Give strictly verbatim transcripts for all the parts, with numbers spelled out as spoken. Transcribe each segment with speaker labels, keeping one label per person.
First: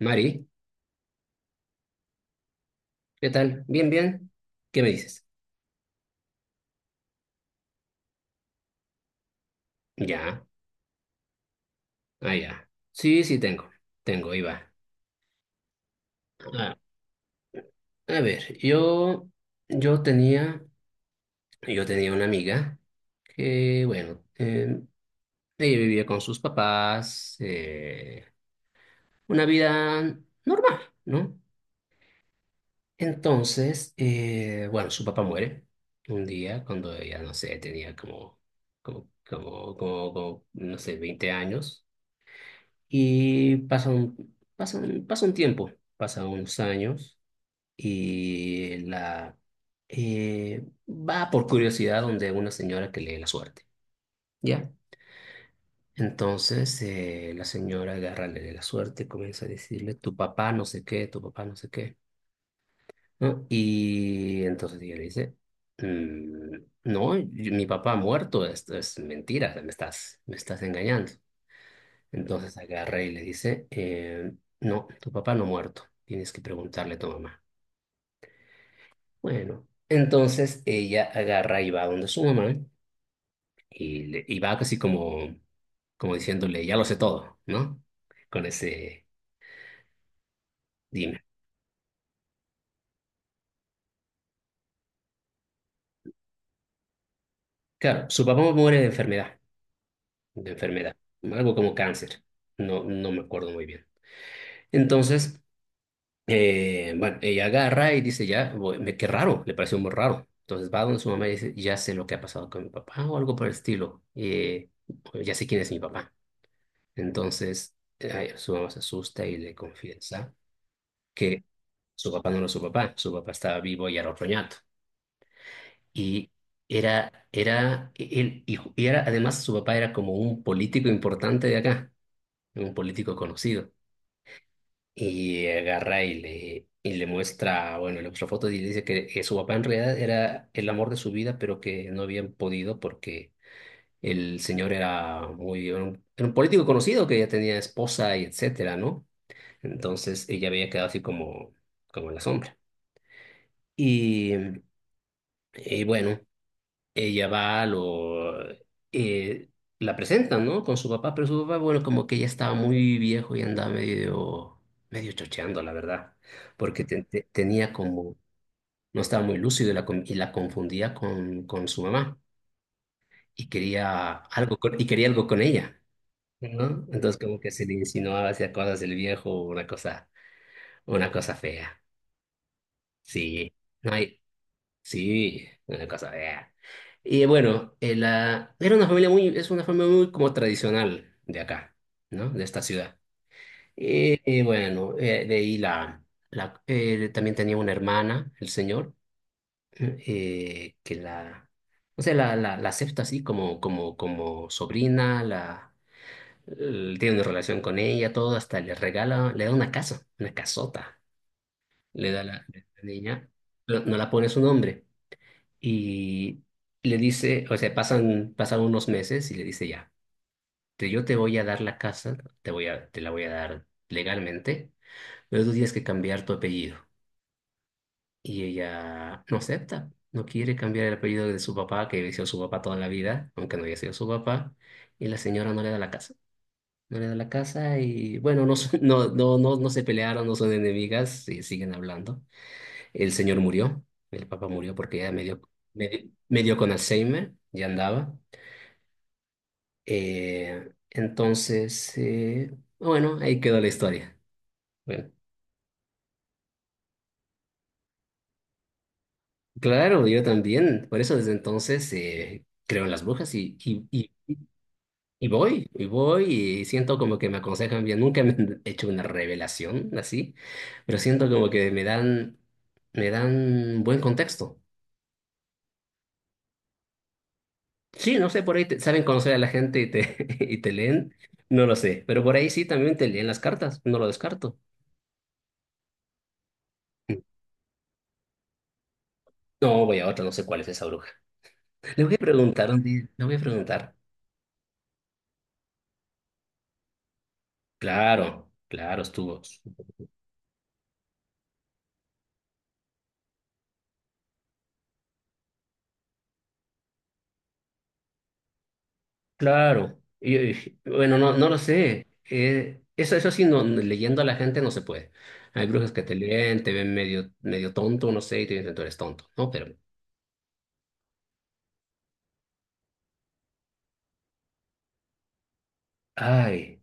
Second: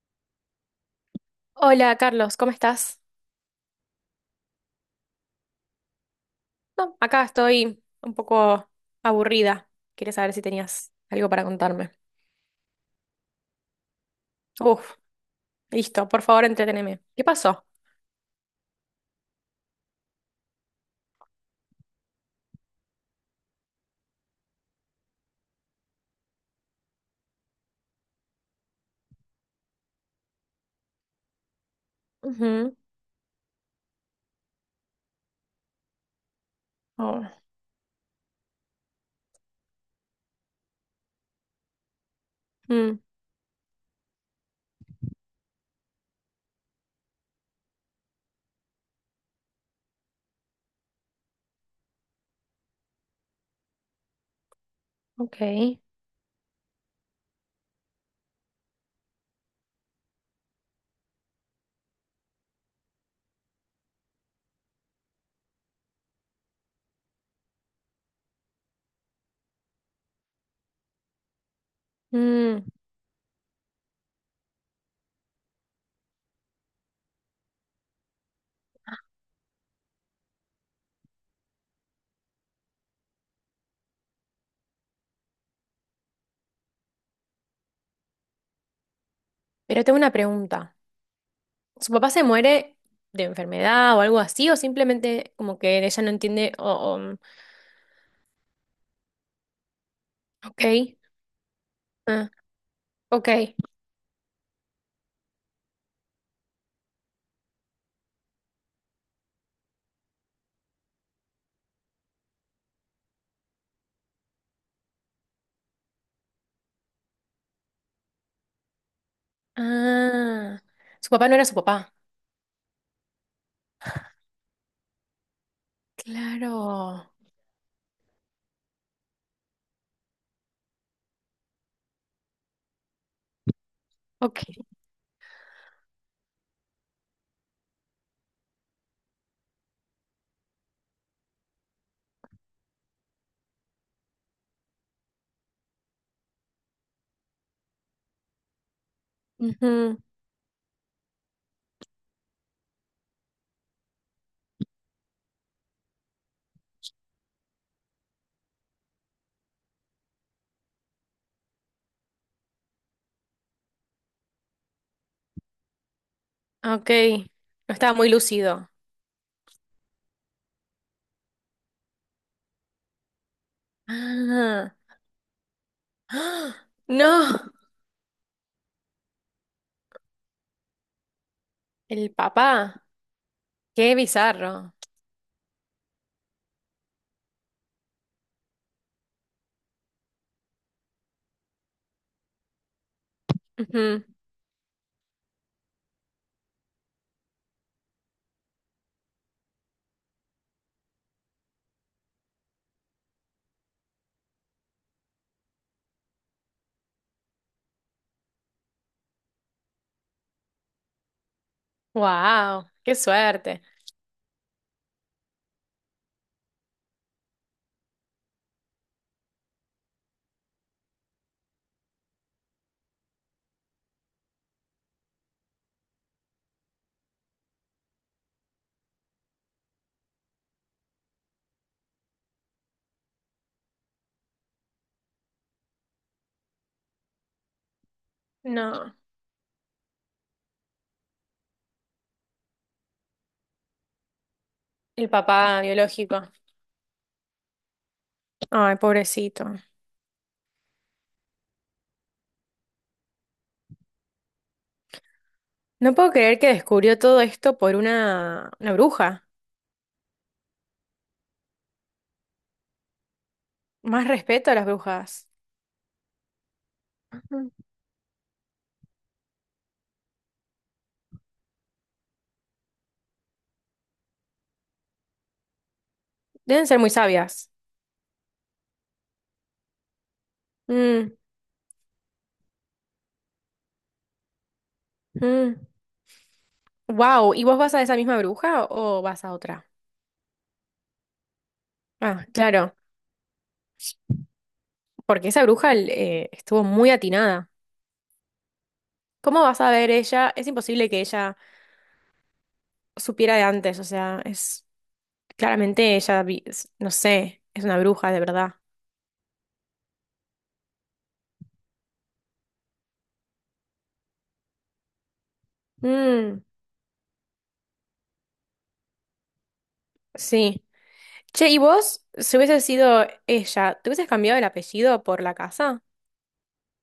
Speaker 1: Mari,
Speaker 2: Hola Carlos, ¿cómo estás?
Speaker 1: ¿qué tal? ¿Bien, bien? ¿Qué me dices?
Speaker 2: No, acá estoy un poco aburrida. Quería saber si
Speaker 1: Ya,
Speaker 2: tenías algo para contarme.
Speaker 1: ah, ya. Sí, sí, tengo, tengo, ahí va.
Speaker 2: Uf, listo, por favor,
Speaker 1: Ah,
Speaker 2: entreteneme. ¿Qué pasó?
Speaker 1: a ver, yo, yo tenía, yo tenía una amiga que, bueno, eh, ella vivía con sus papás, eh, una vida normal, ¿no?
Speaker 2: Ujú.
Speaker 1: Entonces, eh, bueno, su papá muere un día cuando ella,
Speaker 2: Oh.
Speaker 1: no sé, tenía como, como, como, como, como, no sé, veinte años.
Speaker 2: Mm.
Speaker 1: Y pasa un, pasa un, pasa un tiempo, pasa unos años y la eh, va por curiosidad donde una señora que lee la suerte, ¿ya?
Speaker 2: Ok.
Speaker 1: Entonces eh, la señora agarra, le lee la suerte, comienza a decirle, tu papá no sé qué, tu papá no sé qué, ¿no? Y entonces ella le dice, "Mm, no, yo- mi papá ha muerto, esto es mentira, me estás, me estás engañando. Entonces
Speaker 2: Mm.
Speaker 1: agarra y le dice, eh, no, tu papá no ha muerto, tienes que preguntarle a tu mamá. Bueno, entonces ella agarra y va donde su mamá y, le- y va casi como, como diciéndole, ya lo sé todo, ¿no? Con ese,
Speaker 2: Pero tengo una pregunta.
Speaker 1: dime.
Speaker 2: ¿Su papá se muere de enfermedad o algo así? ¿O simplemente como que ella no entiende? O, o, mm.
Speaker 1: Claro, su papá muere de enfermedad, de
Speaker 2: Ok.
Speaker 1: enfermedad, algo como cáncer,
Speaker 2: Ah.
Speaker 1: no, no me
Speaker 2: Ok.
Speaker 1: acuerdo muy bien. Entonces Eh, bueno, ella agarra y dice, ya, voy- me, qué raro, le pareció muy raro. Entonces va donde su mamá y dice, ya sé lo que ha pasado con mi papá o algo por el estilo. Eh, "Bueno, ya sé quién es mi papá. Entonces eh, su mamá se asusta y le confiesa
Speaker 2: Ah, su papá no
Speaker 1: que
Speaker 2: era su papá.
Speaker 1: su papá no era su papá, su papá estaba vivo y era otro ñato. Y era,
Speaker 2: Claro.
Speaker 1: era, él, y y era, además su papá era como un político importante de acá, un político conocido.
Speaker 2: Ok.
Speaker 1: Y agarra y le, y le muestra, bueno, le muestra fotos y le dice que, que su papá en realidad era el amor de su vida, pero que no habían podido porque el señor era muy, era un, era un político conocido que ya tenía esposa y etcétera, ¿no?
Speaker 2: Ujú.
Speaker 1: Entonces ella había quedado así como, como en la sombra. Y, y bueno, ella va, lo, eh, la presentan, ¿no? Con su papá, pero su papá, bueno, como que ya estaba muy viejo y andaba medio, medio chocheando, la verdad, porque
Speaker 2: Ok.
Speaker 1: te- te- tenía
Speaker 2: No estaba muy
Speaker 1: como,
Speaker 2: lúcido.
Speaker 1: no estaba muy lúcido y la, con- y la confundía con, con su mamá y quería algo
Speaker 2: Ah,
Speaker 1: con, y quería algo con ella,
Speaker 2: ¡ah!
Speaker 1: ¿no? Entonces como que
Speaker 2: No,
Speaker 1: se le insinuaba hacia cosas del viejo, una cosa, una cosa fea,
Speaker 2: el papá,
Speaker 1: sí. No.
Speaker 2: qué bizarro.
Speaker 1: Sí, una cosa vea. Y bueno, eh, la, era una familia muy, es una familia muy como tradicional de acá, ¿no? De esta ciudad. Y, y bueno, eh, de ahí la, la eh, también tenía una hermana, el señor, eh, que la, o sea, la, la, la acepta así como, como, como sobrina, la, l- tiene una relación con ella, todo, hasta le regala, le da una casa, una casota, le da la, la
Speaker 2: Wow, qué
Speaker 1: niña,
Speaker 2: suerte.
Speaker 1: no no la pone su nombre. Y le dice, o sea, pasan, pasan unos meses y le dice ya, te- yo te voy a dar la casa, te voy a, te la voy a dar legalmente, pero tú tienes que cambiar tu apellido. Y ella no acepta, no quiere cambiar el apellido de su papá, que había sido su papá toda la vida, aunque no haya sido su papá, y la señora no le da la casa. No le da la casa y bueno, no, son-
Speaker 2: No,
Speaker 1: no, no, no, no se pelearon, no son enemigas, y siguen hablando. El señor murió, el papá murió porque
Speaker 2: el
Speaker 1: ya medio,
Speaker 2: papá
Speaker 1: medio,
Speaker 2: biológico.
Speaker 1: medio con Alzheimer, ya andaba.
Speaker 2: Ay, pobrecito.
Speaker 1: Eh, entonces, eh, bueno, ahí quedó la historia. Bueno,
Speaker 2: No puedo creer que descubrió todo esto por una, una bruja.
Speaker 1: claro, yo también. Por eso desde entonces eh, creo en las brujas y, y,
Speaker 2: Más
Speaker 1: y,
Speaker 2: respeto a las brujas.
Speaker 1: y voy, y voy, y siento como que me
Speaker 2: Mm.
Speaker 1: aconsejan bien. Nunca me han hecho una revelación así, pero siento como que me dan, me dan buen contexto.
Speaker 2: Deben ser muy sabias.
Speaker 1: Sí, no sé, por ahí te- saben conocer a la gente y te, y te
Speaker 2: Mm.
Speaker 1: leen, no lo sé, pero por ahí sí también te leen las cartas, no lo descarto.
Speaker 2: Mm. Wow, ¿y vos vas a esa misma bruja o vas a otra?
Speaker 1: No, voy a otra, no sé cuál es esa bruja. Le voy a
Speaker 2: Ah,
Speaker 1: preguntar
Speaker 2: claro,
Speaker 1: un día, le voy a preguntar.
Speaker 2: porque esa bruja eh, estuvo muy atinada.
Speaker 1: Claro, claro, estuvo.
Speaker 2: ¿Cómo vas a ver ella? Es imposible que ella supiera de antes, o sea, es claramente ella, vi- es- no sé, es una bruja de verdad.
Speaker 1: Claro. Y, y, bueno, no, no lo sé. Eh, eso, eso sí, no, no, leyendo a la gente no se puede. Hay brujas que te
Speaker 2: Mm,
Speaker 1: leen, te ven medio, medio tonto, no sé, y te dicen tú eres tonto, ¿no? Pero,
Speaker 2: sí. Che, ¿y vos, si hubiese sido ella, te hubieses cambiado el apellido por la casa?
Speaker 1: ay,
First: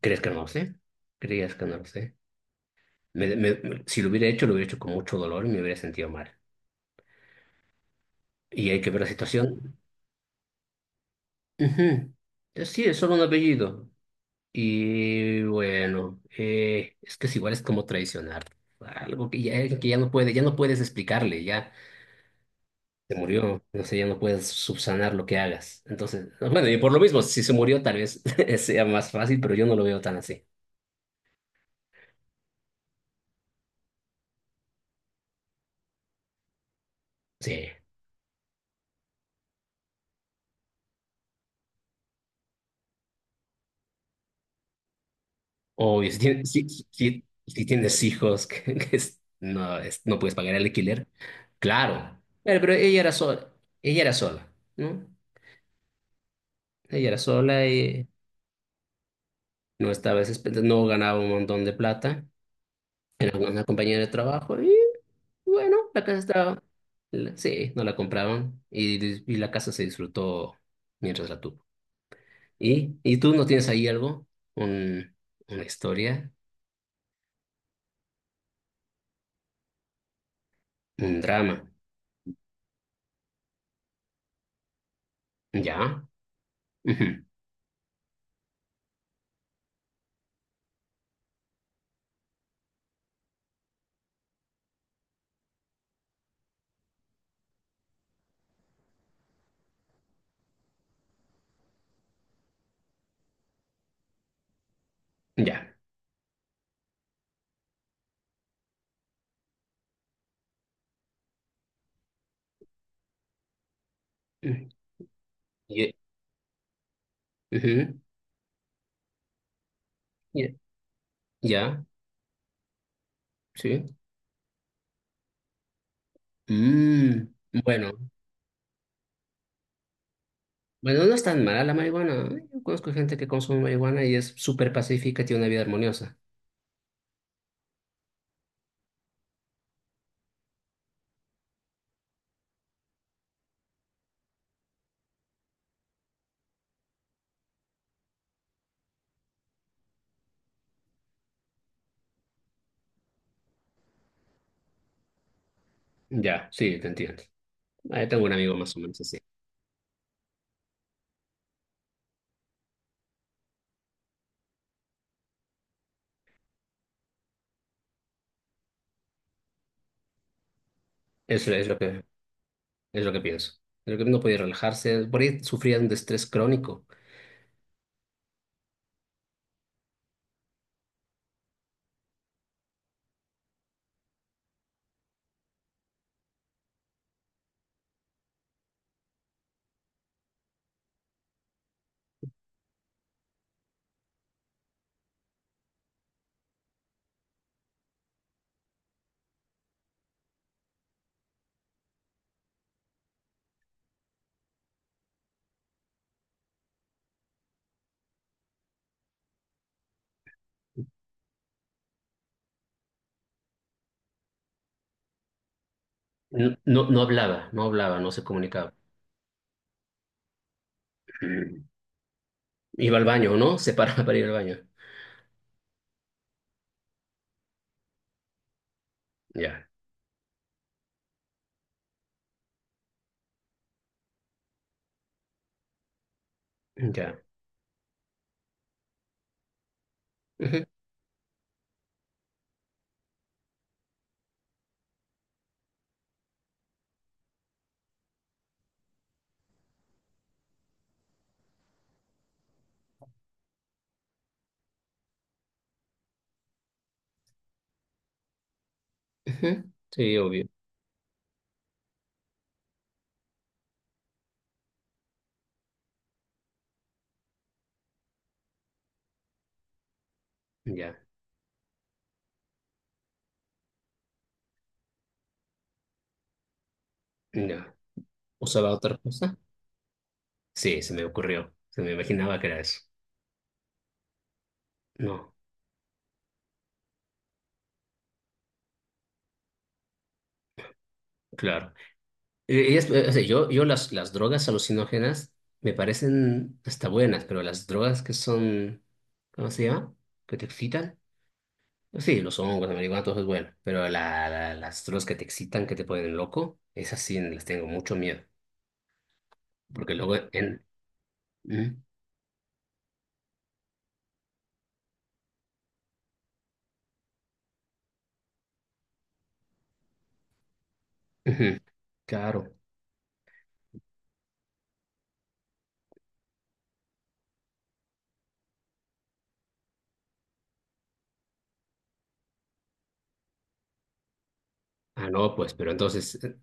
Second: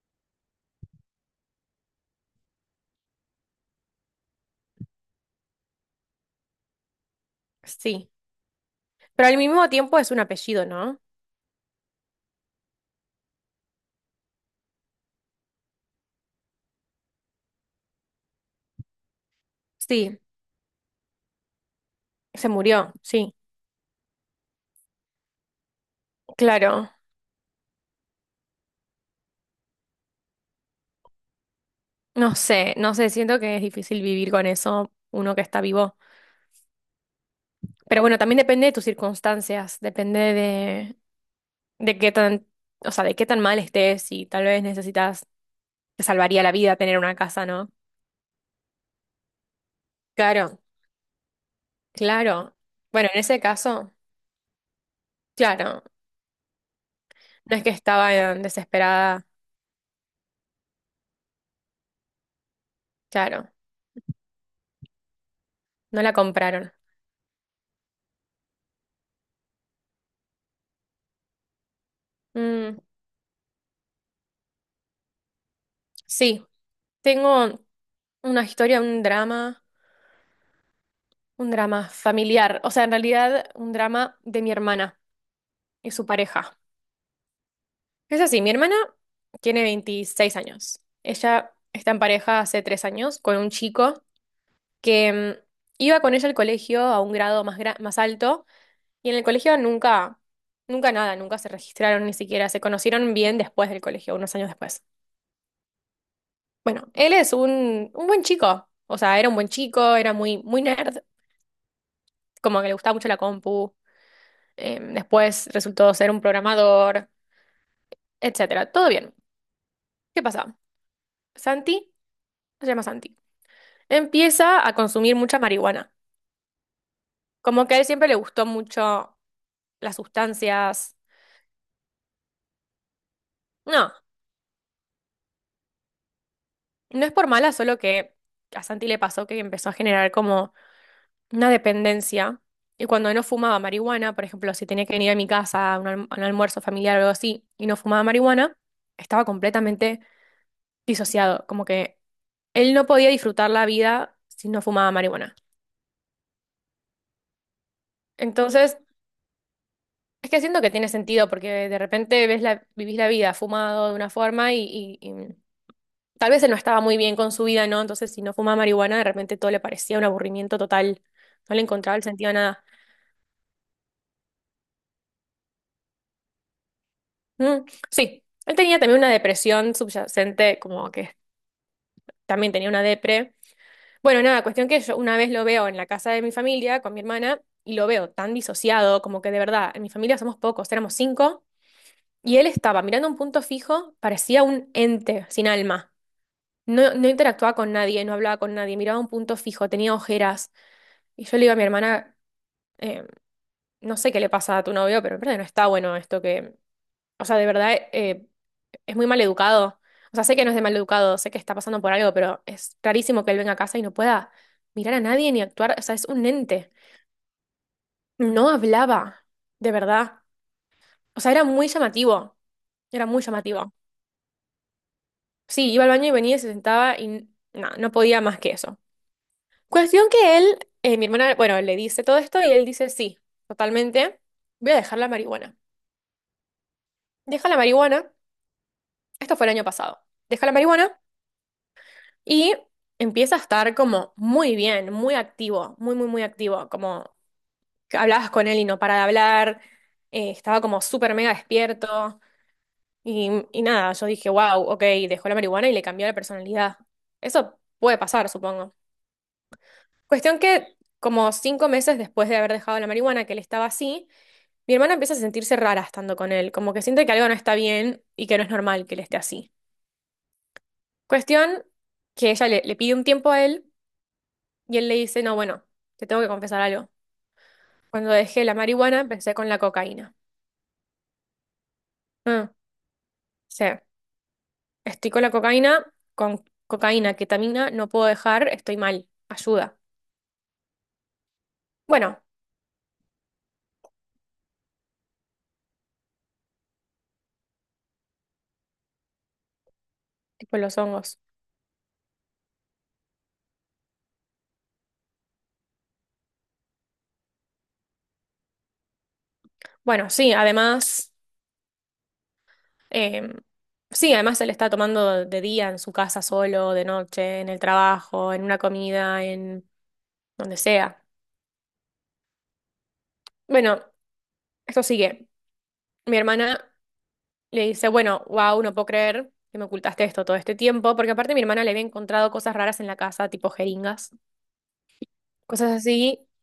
Speaker 1: ¿crees que no lo sé? ¿Creías que no lo sé? Me- me- me- si lo hubiera hecho, lo hubiera hecho con mucho dolor y me hubiera sentido mal.
Speaker 2: Sí.
Speaker 1: Y hay que ver la
Speaker 2: Pero al mismo
Speaker 1: situación.
Speaker 2: tiempo es un apellido, ¿no?
Speaker 1: Ujú. Eh, Sí, es solo un apellido. Y bueno, eh, es que es igual es como traicionar algo que ya, que ya no
Speaker 2: Sí,
Speaker 1: puede, ya no puedes explicarle, ya
Speaker 2: se murió,
Speaker 1: se
Speaker 2: sí.
Speaker 1: murió, no sé, ya no puedes subsanar lo que hagas. Entonces, bueno, y
Speaker 2: Claro.
Speaker 1: por lo mismo, si se murió, tal vez sea más fácil, pero yo no lo veo tan así.
Speaker 2: No sé, no sé, siento que es difícil vivir con eso, uno que está vivo.
Speaker 1: Sí,
Speaker 2: Pero bueno, también depende de tus circunstancias, depende de, de qué tan, o sea, de qué tan mal estés y tal vez necesitas te
Speaker 1: obvio, si
Speaker 2: salvaría
Speaker 1: tienes,
Speaker 2: la
Speaker 1: si,
Speaker 2: vida
Speaker 1: si,
Speaker 2: tener una
Speaker 1: si
Speaker 2: casa,
Speaker 1: si
Speaker 2: ¿no?
Speaker 1: tienes hijos que, que es- no, es- no puedes pagar
Speaker 2: Claro,
Speaker 1: el alquiler, claro,
Speaker 2: claro.
Speaker 1: pero, pero ella
Speaker 2: Bueno,
Speaker 1: era
Speaker 2: en ese
Speaker 1: sola,
Speaker 2: caso,
Speaker 1: ella era sola, ¿no?
Speaker 2: claro,
Speaker 1: Ella era
Speaker 2: no es
Speaker 1: sola
Speaker 2: que
Speaker 1: y
Speaker 2: estaba eh, desesperada,
Speaker 1: no estaba, desesper- no ganaba un montón de plata. Era
Speaker 2: claro,
Speaker 1: una compañera de trabajo y bueno,
Speaker 2: no
Speaker 1: la
Speaker 2: la
Speaker 1: casa estaba...
Speaker 2: compraron.
Speaker 1: la- Sí, no la compraban y, dis- y la casa se disfrutó mientras la tuvo.
Speaker 2: Mm,
Speaker 1: ¿Y, y tú no tienes ahí algo? Un, una historia,
Speaker 2: sí, tengo una historia, un drama,
Speaker 1: un
Speaker 2: un
Speaker 1: drama.
Speaker 2: drama familiar, o sea, en realidad un drama de mi hermana y
Speaker 1: ¿Ya?
Speaker 2: su pareja.
Speaker 1: Ujú,
Speaker 2: Es así, mi hermana tiene veintiséis años. Ella está en pareja hace tres años con un chico que mm, iba con ella al colegio a un grado más, gra- más alto. Y en el colegio nunca, nunca nada, nunca se registraron ni siquiera, se conocieron bien después del colegio, unos años después.
Speaker 1: ya.
Speaker 2: Bueno, él es un, un buen chico, o sea, era un buen chico, era muy, muy nerd, como que le gustaba mucho la compu,
Speaker 1: Mm,
Speaker 2: eh, después
Speaker 1: ye-
Speaker 2: resultó ser un programador,
Speaker 1: ujú,
Speaker 2: etcétera. Todo bien. ¿Qué
Speaker 1: ye-
Speaker 2: pasa?
Speaker 1: ¿ya?
Speaker 2: Santi, se llama Santi,
Speaker 1: Sí.
Speaker 2: empieza a consumir mucha marihuana.
Speaker 1: Mm,
Speaker 2: Como que a él
Speaker 1: bueno,
Speaker 2: siempre le gustó mucho las sustancias.
Speaker 1: bueno, no es tan mala la marihuana. Yo conozco gente que consume
Speaker 2: No,
Speaker 1: marihuana y es súper pacífica, tiene una vida armoniosa.
Speaker 2: no es por mala, solo que a Santi le pasó que empezó a generar como una dependencia. Y cuando no fumaba marihuana, por ejemplo, si tenía que venir a mi casa a un, alm- a un almuerzo familiar o algo así, y no fumaba marihuana, estaba completamente disociado. Como que él no podía disfrutar la vida si no fumaba marihuana.
Speaker 1: Ya, sí, te entiendo. Ahí tengo un amigo más
Speaker 2: Entonces,
Speaker 1: o menos.
Speaker 2: es que siento que tiene sentido, porque de repente ves la, vivís la vida fumado de una forma y, y- y tal vez él no estaba muy bien con su vida, ¿no? Entonces, si no fumaba marihuana, de repente todo le parecía un aburrimiento total.
Speaker 1: Eso
Speaker 2: No le
Speaker 1: es lo
Speaker 2: encontraba el
Speaker 1: que,
Speaker 2: sentido a nada.
Speaker 1: es lo que pienso. Creo que no podía relajarse. Por ahí sufría de un estrés crónico.
Speaker 2: Mm, sí, él tenía también una depresión subyacente, como que también tenía una depre. Bueno, nada, cuestión que yo una vez lo veo en la casa de mi familia con mi hermana y lo veo tan disociado, como que de verdad, en mi familia somos pocos, éramos cinco, y él estaba mirando un punto fijo, parecía un ente sin alma. No, no interactuaba con nadie, no hablaba con nadie, miraba un punto fijo, tenía ojeras. Y yo le digo a mi hermana, eh, no sé qué le pasa a tu novio, pero en verdad no está bueno esto que, o sea, de verdad, eh, es muy mal educado. O sea, sé que no es de mal educado, sé que está pasando por algo, pero es rarísimo que él venga a casa y no pueda mirar a nadie ni actuar. O sea, es un
Speaker 1: No,
Speaker 2: ente.
Speaker 1: no, no hablaba, no hablaba, no se
Speaker 2: No
Speaker 1: comunicaba.
Speaker 2: hablaba, de verdad. O sea, era muy llamativo.
Speaker 1: Iba al
Speaker 2: Era muy
Speaker 1: baño, ¿no? Se
Speaker 2: llamativo.
Speaker 1: paraba para ir al baño.
Speaker 2: Sí, iba al baño y venía y se sentaba y n- no, no podía más que eso.
Speaker 1: Ya,
Speaker 2: Cuestión que él, eh, mi hermana, bueno, le dice todo esto y él dice, sí, totalmente, voy a dejar la marihuana.
Speaker 1: ya.
Speaker 2: Deja la marihuana, esto fue el año pasado. Deja la
Speaker 1: Ujú,
Speaker 2: marihuana. Y empieza a estar como muy bien, muy activo, muy, muy, muy activo, como que hablabas con él y no para de hablar, eh, estaba como súper mega despierto y, y nada, yo dije, wow, ok, dejó la marihuana y le cambió la personalidad. Eso puede pasar, supongo.
Speaker 1: ujú. Sí,
Speaker 2: Cuestión
Speaker 1: obvio.
Speaker 2: que como cinco meses después de haber dejado la marihuana, que él estaba así, mi hermana empieza a sentirse rara estando con él, como que siente que algo no está bien y que no es normal que él esté así.
Speaker 1: Ya,
Speaker 2: Cuestión que ella le, le pide un tiempo a él. Y él le dice, no, bueno, te tengo que confesar algo.
Speaker 1: ya.
Speaker 2: Cuando dejé la
Speaker 1: ¿Usaba otra
Speaker 2: marihuana, empecé
Speaker 1: cosa?
Speaker 2: con la cocaína.
Speaker 1: Sí, se me ocurrió. Se me imaginaba que
Speaker 2: Ah, o
Speaker 1: era eso.
Speaker 2: sea, estoy con la
Speaker 1: No,
Speaker 2: cocaína, con cocaína, ketamina, no puedo dejar, estoy mal. Ayuda.
Speaker 1: claro.
Speaker 2: Bueno,
Speaker 1: Eh, es- eh, o sea, yo, yo las, las drogas alucinógenas me parecen hasta buenas, pero las drogas que son, ¿cómo se llama? Que te
Speaker 2: tipo los
Speaker 1: excitan.
Speaker 2: hongos.
Speaker 1: Sí, los hongos, la marihuana, todo eso es bueno, pero la, la- las drogas que te excitan, que te ponen loco, esas sí les tengo mucho miedo, porque
Speaker 2: Bueno,
Speaker 1: luego
Speaker 2: sí,
Speaker 1: en...
Speaker 2: además,
Speaker 1: ¿Mm?
Speaker 2: em, sí, además él está tomando de día en su casa solo, de noche, en el trabajo, en una comida, en donde sea.
Speaker 1: Ujú. Claro.
Speaker 2: Bueno, esto sigue. Mi hermana Le dice, bueno, wow, no puedo creer que me ocultaste esto todo este tiempo, porque aparte mi hermana le había encontrado cosas raras en la casa, tipo jeringas,
Speaker 1: Ah, no, pues, pero
Speaker 2: cosas
Speaker 1: entonces,
Speaker 2: así.
Speaker 1: eh,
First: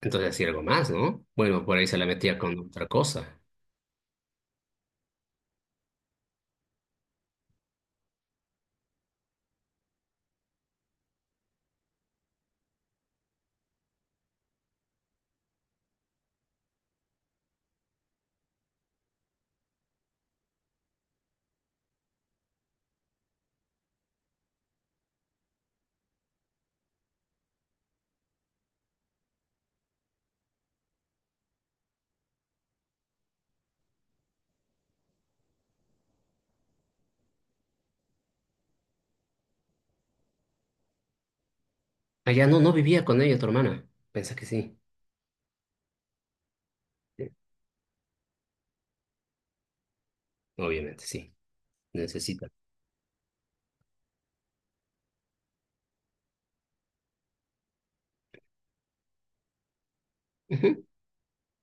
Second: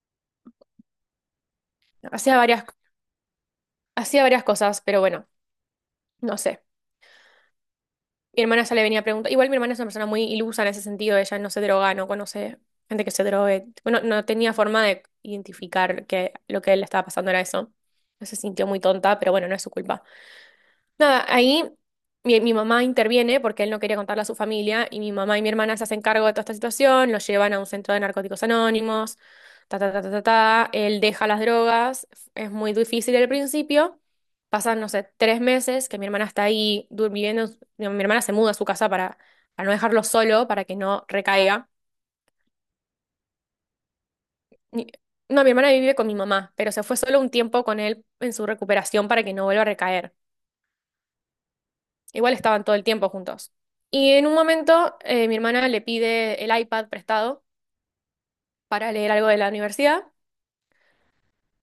Speaker 1: entonces hacía algo más, ¿no? Bueno, por ahí se la
Speaker 2: Hacía
Speaker 1: metía con
Speaker 2: varias,
Speaker 1: otra cosa.
Speaker 2: hacía varias cosas, pero bueno, no sé. Mi hermana ya le venía a preguntar. Igual mi hermana es una persona muy ilusa en ese sentido, ella no se droga, no conoce gente que se drogue. Bueno, no tenía forma de identificar que lo que le estaba pasando era eso. No se sintió muy tonta, pero bueno, no es su culpa. Nada, ahí mi, mi mamá interviene porque él no quería contarle a su familia y mi mamá y mi hermana se hacen cargo de toda esta situación, lo llevan a un centro de narcóticos anónimos, ta, ta, ta, ta, ta, ta, él deja las drogas, es muy difícil al principio, pasan, no sé, tres meses que mi hermana está ahí durmiendo, mi hermana se muda a su casa para, para no dejarlo solo, para que no recaiga.
Speaker 1: Allá no, no vivía con ella, tu hermana. Pensé que sí.
Speaker 2: Ni- No, mi hermana vive con mi mamá, pero se fue solo un
Speaker 1: Sí.
Speaker 2: tiempo con él en su recuperación para que no vuelva a recaer.
Speaker 1: Obviamente, sí,
Speaker 2: Igual
Speaker 1: necesita.
Speaker 2: estaban todo el tiempo juntos. Y en un momento eh, mi hermana le pide el iPad prestado para leer algo de la universidad
Speaker 1: Ujú.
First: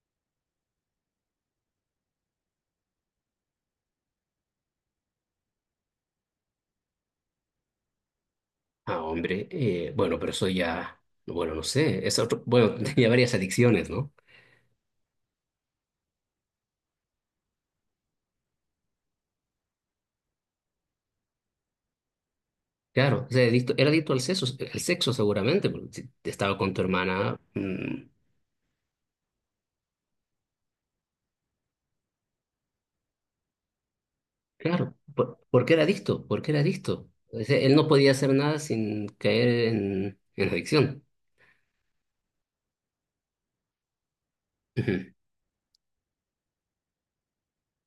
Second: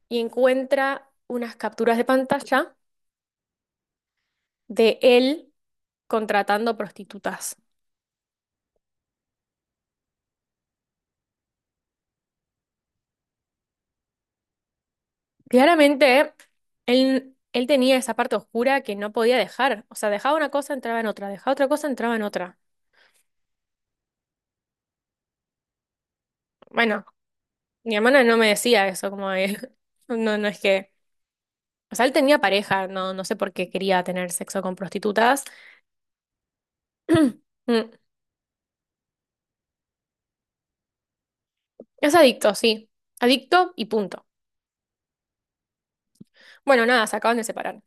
Speaker 2: y encuentra unas capturas de pantalla de él contratando prostitutas.
Speaker 1: Ah, hombre, eh, bueno, pero eso ya, bueno, no sé, es otro, bueno, tenía varias adicciones, ¿no?
Speaker 2: Claramente, él, él tenía esa parte oscura que no podía dejar. O sea, dejaba una cosa, entraba en otra, dejaba otra cosa, entraba en otra.
Speaker 1: Claro, o sea, adicto- era adicto al sexo, al sexo, seguramente, porque si estaba con tu
Speaker 2: Bueno,
Speaker 1: hermana.
Speaker 2: mi
Speaker 1: Mm,
Speaker 2: hermana no me decía eso, como de- no, no es que. O sea, él tenía pareja, no, no sé por qué quería tener sexo con
Speaker 1: claro, ¿por,
Speaker 2: prostitutas.
Speaker 1: por qué era adicto? ¿Por qué era adicto? O sea, él no
Speaker 2: Mm.
Speaker 1: podía hacer nada sin caer en, en adicción.
Speaker 2: Es adicto, sí. Adicto y punto.
Speaker 1: Ujú,
Speaker 2: Bueno, nada, se acaban de separar.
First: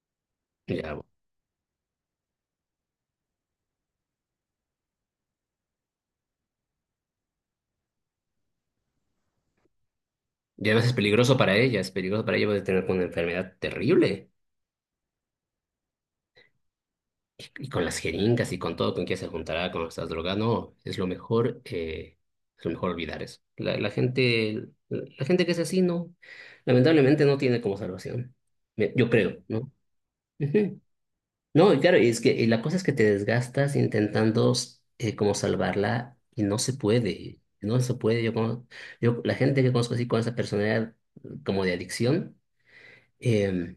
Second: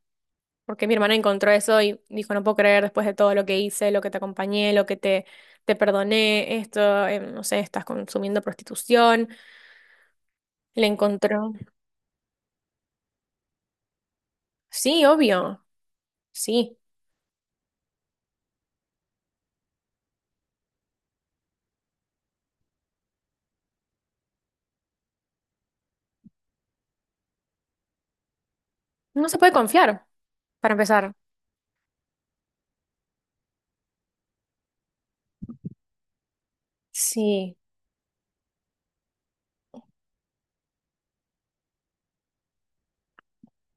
Speaker 1: ya,
Speaker 2: Porque mi
Speaker 1: bueno.
Speaker 2: hermana encontró eso y dijo, no puedo creer después de todo lo que hice, lo que te acompañé, lo que te, te perdoné, esto, eh, no sé, estás consumiendo prostitución.
Speaker 1: Y además
Speaker 2: Le
Speaker 1: es peligroso
Speaker 2: encontró.
Speaker 1: para ella, es peligroso para ella, puede tener una enfermedad terrible.
Speaker 2: Sí, obvio. Sí.
Speaker 1: Y, y con las jeringas y con todo con que se juntará con estas drogas, no, es lo mejor, eh, es lo mejor olvidar eso. La, la gente, la gente que es así, no, lamentablemente no tiene como salvación. Me- Yo
Speaker 2: No se
Speaker 1: creo,
Speaker 2: puede
Speaker 1: ¿no?
Speaker 2: confiar, para
Speaker 1: Ujú.
Speaker 2: empezar.
Speaker 1: No, y claro, y es que y la cosa es que te desgastas intentando eh, como salvarla y no se puede,
Speaker 2: Sí.
Speaker 1: no se puede. Yo, como, yo la gente que conozco así con esa personalidad como de adicción, em,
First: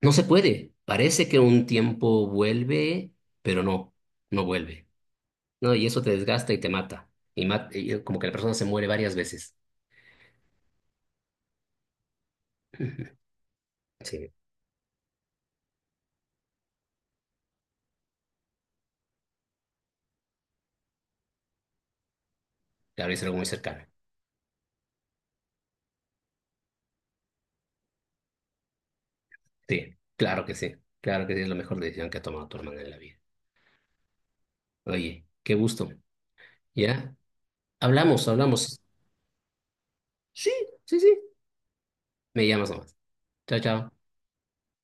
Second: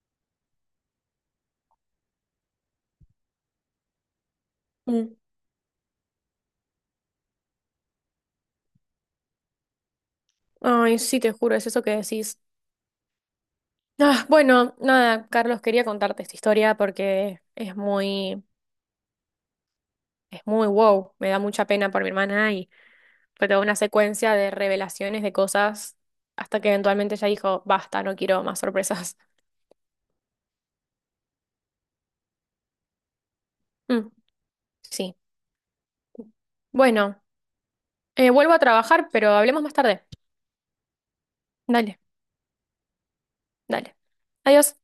Speaker 1: no se puede. Parece que un tiempo vuelve, pero no, no vuelve.
Speaker 2: Mm.
Speaker 1: No, y eso te desgasta y te mata. Y, mat- y como que la persona se muere varias veces.
Speaker 2: Ay, sí, te juro, es eso que decís.
Speaker 1: Ujú.
Speaker 2: Ah,
Speaker 1: Sí,
Speaker 2: bueno, nada, Carlos, quería contarte esta historia porque es muy, es muy wow. Me da mucha pena por mi hermana.
Speaker 1: claro, es algo muy
Speaker 2: Fue toda una
Speaker 1: cercano.
Speaker 2: secuencia de revelaciones de cosas hasta que eventualmente ella dijo, basta, no quiero más sorpresas.
Speaker 1: Sí, claro que sí. Claro que sí, es la mejor decisión que ha tomado tu hermana en la vida.
Speaker 2: Mm, sí.
Speaker 1: Oye, qué gusto. ¿Ya?
Speaker 2: Bueno,
Speaker 1: Hablamos,
Speaker 2: eh, vuelvo a
Speaker 1: hablamos.
Speaker 2: trabajar, pero hablemos más tarde.
Speaker 1: Sí, sí, sí.
Speaker 2: Dale,
Speaker 1: Me llamas nomás. Chao, chao.
Speaker 2: dale. Adiós.